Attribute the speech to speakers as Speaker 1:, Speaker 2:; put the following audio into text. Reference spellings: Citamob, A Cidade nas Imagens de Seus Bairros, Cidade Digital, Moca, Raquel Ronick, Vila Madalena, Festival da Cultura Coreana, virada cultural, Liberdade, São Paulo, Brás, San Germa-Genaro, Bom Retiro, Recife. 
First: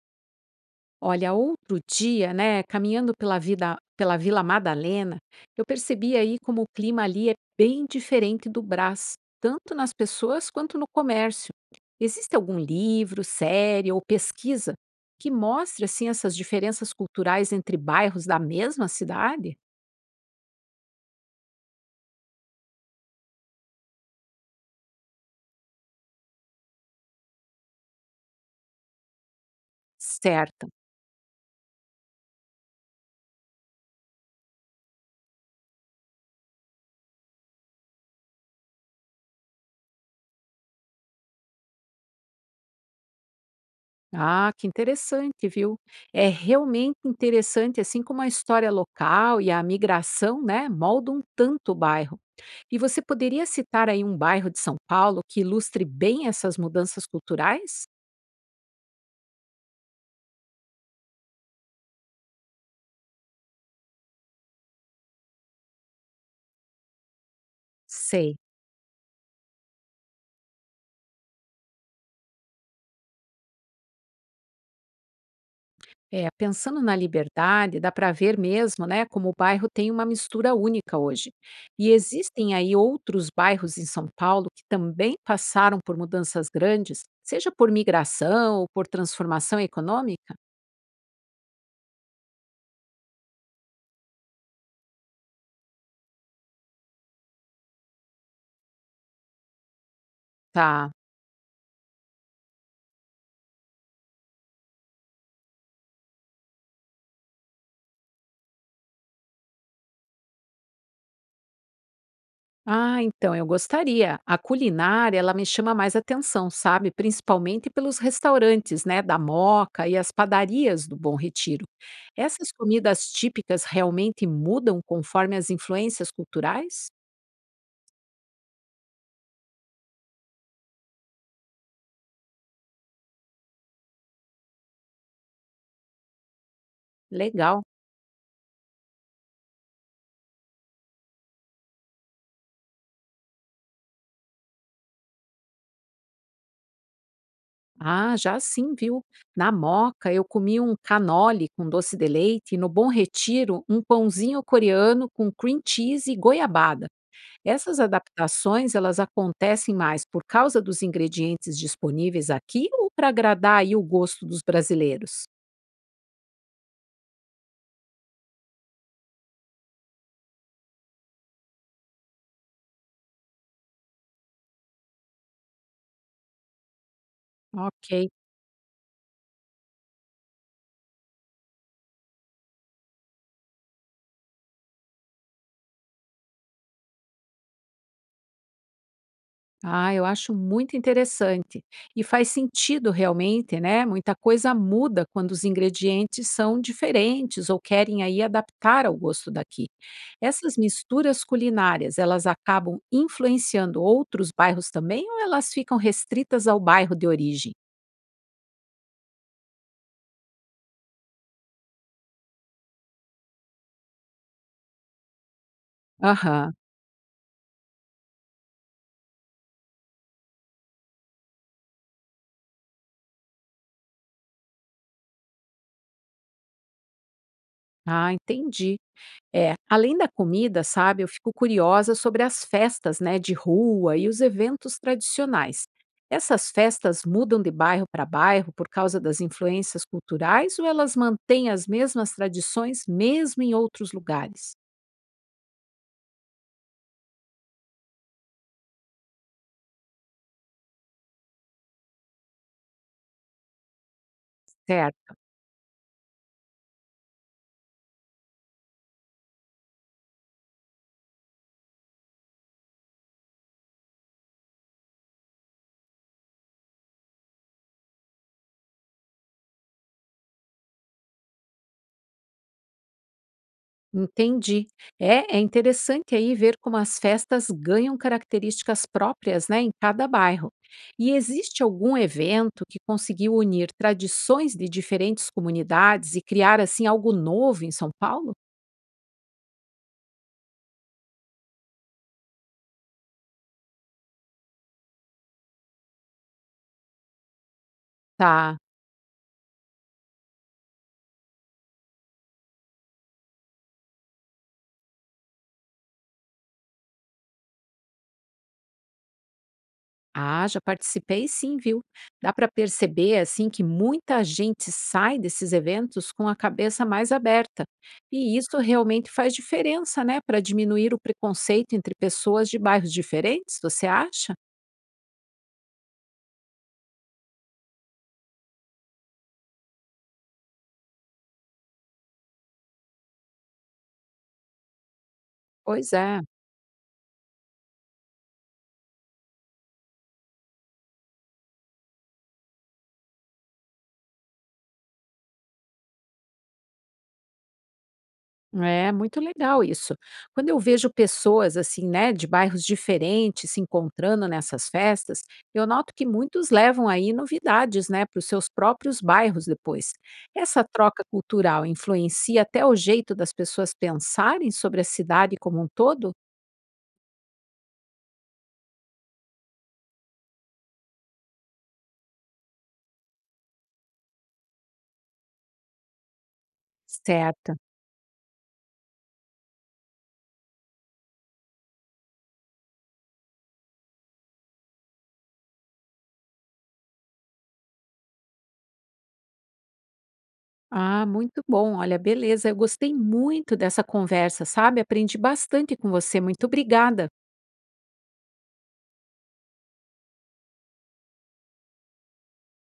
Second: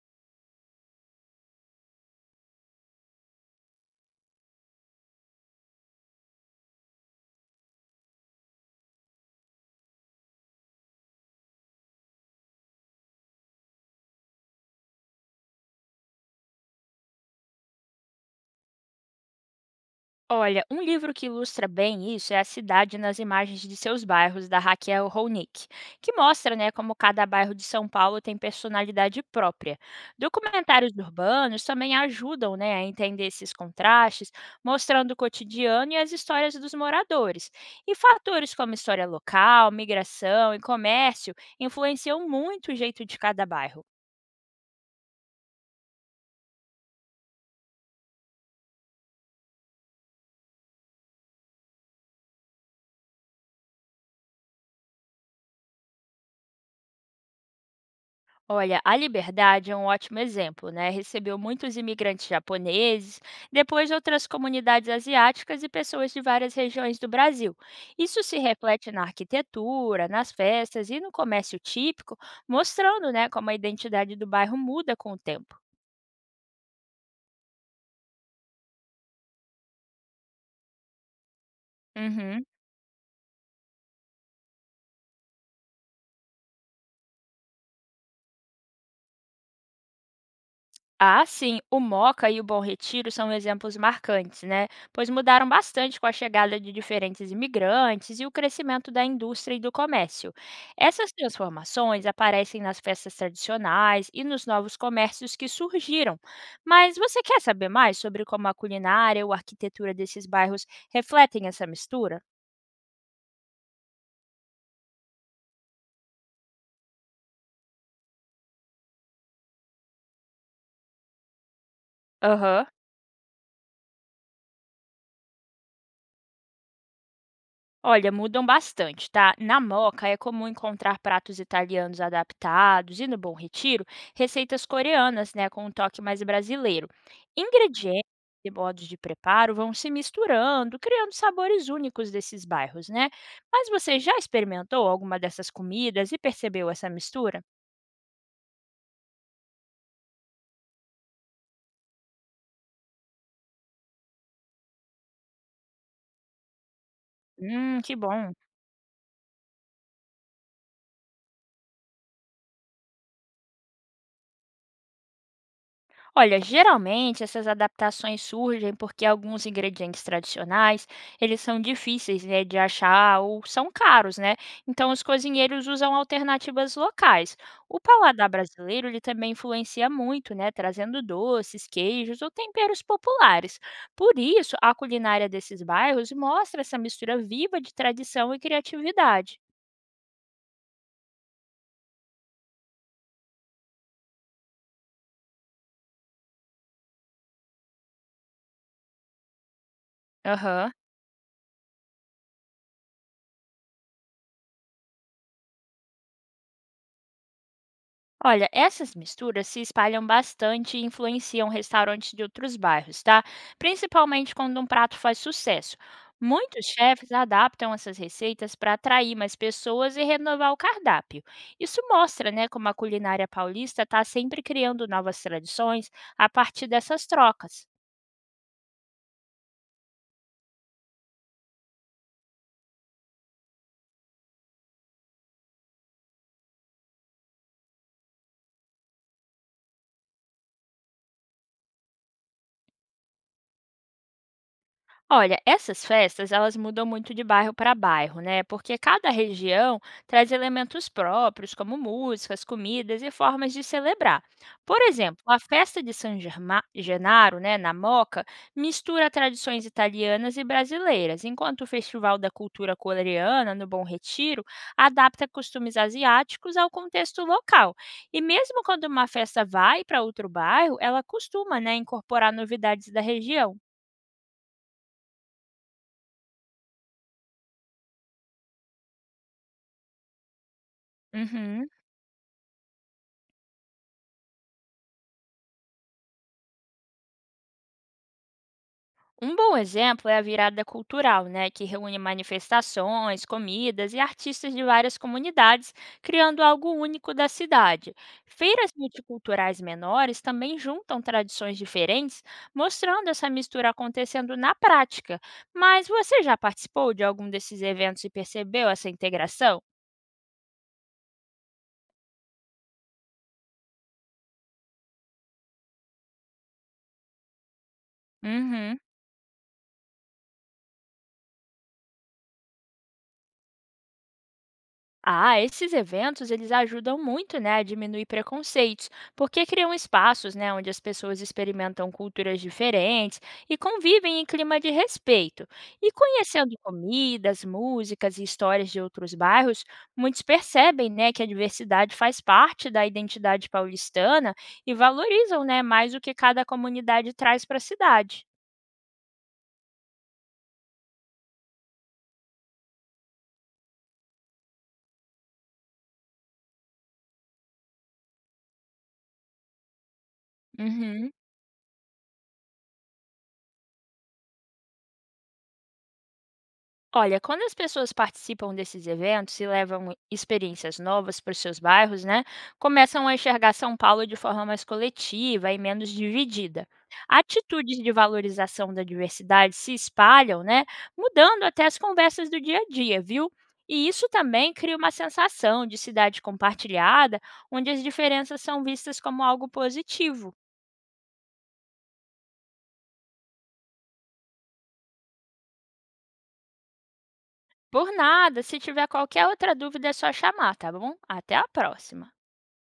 Speaker 1: Olha, outro dia, né, caminhando pela vida, pela Vila Madalena, eu percebi aí como o clima ali é bem diferente do Brás, tanto nas pessoas quanto no comércio. Existe algum livro, série ou pesquisa que mostre assim essas diferenças culturais entre bairros da mesma cidade?
Speaker 2: Olha, um livro que ilustra bem isso é A Cidade nas Imagens de Seus Bairros, da Raquel Ronick, que mostra né, como cada bairro de São Paulo tem personalidade própria.
Speaker 1: Certa.
Speaker 2: Documentários urbanos também ajudam né, a entender esses contrastes, mostrando o cotidiano e as histórias dos moradores. E fatores como história local, migração e comércio influenciam muito o jeito de cada bairro.
Speaker 1: Ah, que interessante, viu? É realmente interessante, assim como a história local e a migração, né, moldam tanto o bairro. E você poderia citar aí um bairro de São Paulo que ilustre bem essas mudanças culturais?
Speaker 2: Olha, a Liberdade é um ótimo exemplo, né? Recebeu muitos imigrantes japoneses, depois outras comunidades asiáticas e pessoas de várias regiões do Brasil. Isso
Speaker 1: Sei.
Speaker 2: se reflete na arquitetura, nas festas e no comércio típico, mostrando, né, como a identidade do bairro muda com o tempo.
Speaker 1: É, pensando na liberdade, dá para ver mesmo, né, como o bairro tem uma mistura única hoje. E
Speaker 2: Uhum.
Speaker 1: existem aí outros bairros em São Paulo que também passaram por mudanças grandes, seja por migração ou por transformação econômica?
Speaker 2: Ah, sim, o Moca e o Bom Retiro são exemplos marcantes, né? Pois mudaram bastante com a chegada de diferentes imigrantes e o crescimento da indústria e do comércio.
Speaker 1: Tá.
Speaker 2: Essas transformações aparecem nas festas tradicionais e nos novos comércios que surgiram. Mas você quer saber mais sobre como a culinária ou a arquitetura desses bairros refletem essa mistura?
Speaker 1: Ah, então eu gostaria. A culinária, ela me chama mais atenção, sabe? Principalmente pelos restaurantes, né, da Moca e as padarias do Bom Retiro. Essas
Speaker 2: Aham.
Speaker 1: comidas típicas realmente mudam conforme as influências culturais?
Speaker 2: Olha, mudam bastante, tá? Na Moca é comum encontrar pratos italianos adaptados e no Bom Retiro, receitas coreanas, né, com um toque mais brasileiro.
Speaker 1: Legal.
Speaker 2: Ingredientes e modos de preparo vão se misturando, criando sabores únicos desses bairros, né? Mas você já experimentou alguma dessas comidas e percebeu essa mistura?
Speaker 1: Ah, já sim, viu? Na Moca eu comi um canole com doce de leite e no Bom Retiro um pãozinho coreano com cream cheese e goiabada. Essas
Speaker 2: Que bom.
Speaker 1: adaptações, elas acontecem mais por causa dos ingredientes disponíveis aqui ou para agradar aí o gosto dos brasileiros?
Speaker 2: Olha, geralmente essas adaptações surgem porque alguns ingredientes tradicionais, eles são difíceis, né, de achar ou são caros, né? Então os cozinheiros usam alternativas locais. O
Speaker 1: Ok.
Speaker 2: paladar brasileiro, ele também influencia muito, né, trazendo doces, queijos ou temperos populares. Por isso, a culinária desses bairros mostra essa mistura viva de tradição e criatividade.
Speaker 1: Ah, eu acho muito interessante. E faz sentido realmente, né? Muita coisa muda quando os ingredientes são diferentes ou querem aí adaptar ao gosto daqui. Essas
Speaker 2: Aham.
Speaker 1: misturas culinárias, elas acabam influenciando outros bairros também ou elas ficam restritas ao bairro de origem?
Speaker 2: Olha, essas misturas se espalham bastante e influenciam restaurantes de outros bairros, tá? Principalmente quando um prato faz sucesso.
Speaker 1: Aham.
Speaker 2: Muitos chefes adaptam essas receitas para atrair mais pessoas e renovar o cardápio. Isso mostra, né, como a culinária paulista está sempre criando novas tradições a partir dessas trocas.
Speaker 1: Ah, entendi. É, além da comida, sabe, eu fico curiosa sobre as festas, né, de rua e os eventos tradicionais. Essas festas mudam de bairro para bairro por causa das influências culturais ou elas mantêm as mesmas tradições mesmo em outros lugares?
Speaker 2: Olha, essas festas, elas mudam muito de bairro para bairro, né? Porque cada região traz elementos próprios, como músicas, comidas e formas de celebrar. Por
Speaker 1: Certo?
Speaker 2: exemplo, a festa de Genaro, né, na Moca, mistura tradições italianas e brasileiras, enquanto o Festival da Cultura Coreana, no Bom Retiro, adapta costumes asiáticos ao contexto local. E mesmo quando uma festa vai para outro bairro, ela costuma, né, incorporar novidades da região.
Speaker 1: Entendi. É, é interessante aí ver como as festas ganham características próprias, né, em cada bairro. E existe
Speaker 2: Uhum.
Speaker 1: algum evento que conseguiu unir tradições de diferentes comunidades e criar assim algo novo em São Paulo?
Speaker 2: Um bom exemplo é a virada cultural, né, que reúne manifestações, comidas e artistas de várias comunidades, criando algo único da cidade.
Speaker 1: Tá.
Speaker 2: Feiras multiculturais menores também juntam tradições diferentes, mostrando essa mistura acontecendo na prática. Mas você já participou de algum desses eventos e percebeu essa integração?
Speaker 1: Ah, já participei sim, viu? Dá para perceber assim que muita gente sai desses eventos com a cabeça mais aberta. E isso
Speaker 2: Uhum.
Speaker 1: realmente faz diferença, né, para diminuir o preconceito entre pessoas de bairros diferentes, você acha?
Speaker 2: Ah, esses eventos eles ajudam muito, né, a diminuir preconceitos, porque criam espaços, né, onde as pessoas experimentam culturas diferentes e convivem em clima de respeito. E
Speaker 1: Pois é,
Speaker 2: conhecendo comidas, músicas e histórias de outros bairros, muitos percebem, né, que a diversidade faz parte da identidade paulistana e valorizam, né, mais o que cada comunidade traz para a cidade.
Speaker 1: é muito legal isso. Quando eu vejo pessoas assim, né, de bairros diferentes se encontrando nessas festas, eu noto que muitos levam aí novidades, né, para os seus próprios bairros depois. Essa troca
Speaker 2: Uhum.
Speaker 1: cultural influencia até o jeito das pessoas pensarem sobre a cidade como um todo?
Speaker 2: Olha, quando as pessoas participam desses eventos e levam experiências novas para os seus bairros, né, começam a enxergar São Paulo de forma mais coletiva e menos dividida.
Speaker 1: Certo.
Speaker 2: Atitudes de valorização da diversidade se espalham, né, mudando até as conversas do dia a dia, viu? E isso também cria uma sensação de cidade compartilhada, onde as diferenças são vistas como algo positivo.
Speaker 1: Ah, muito bom. Olha, beleza. Eu gostei muito dessa conversa, sabe? Aprendi bastante com você. Muito obrigada.
Speaker 2: Por nada, se tiver qualquer outra dúvida é só chamar, tá bom? Até a próxima!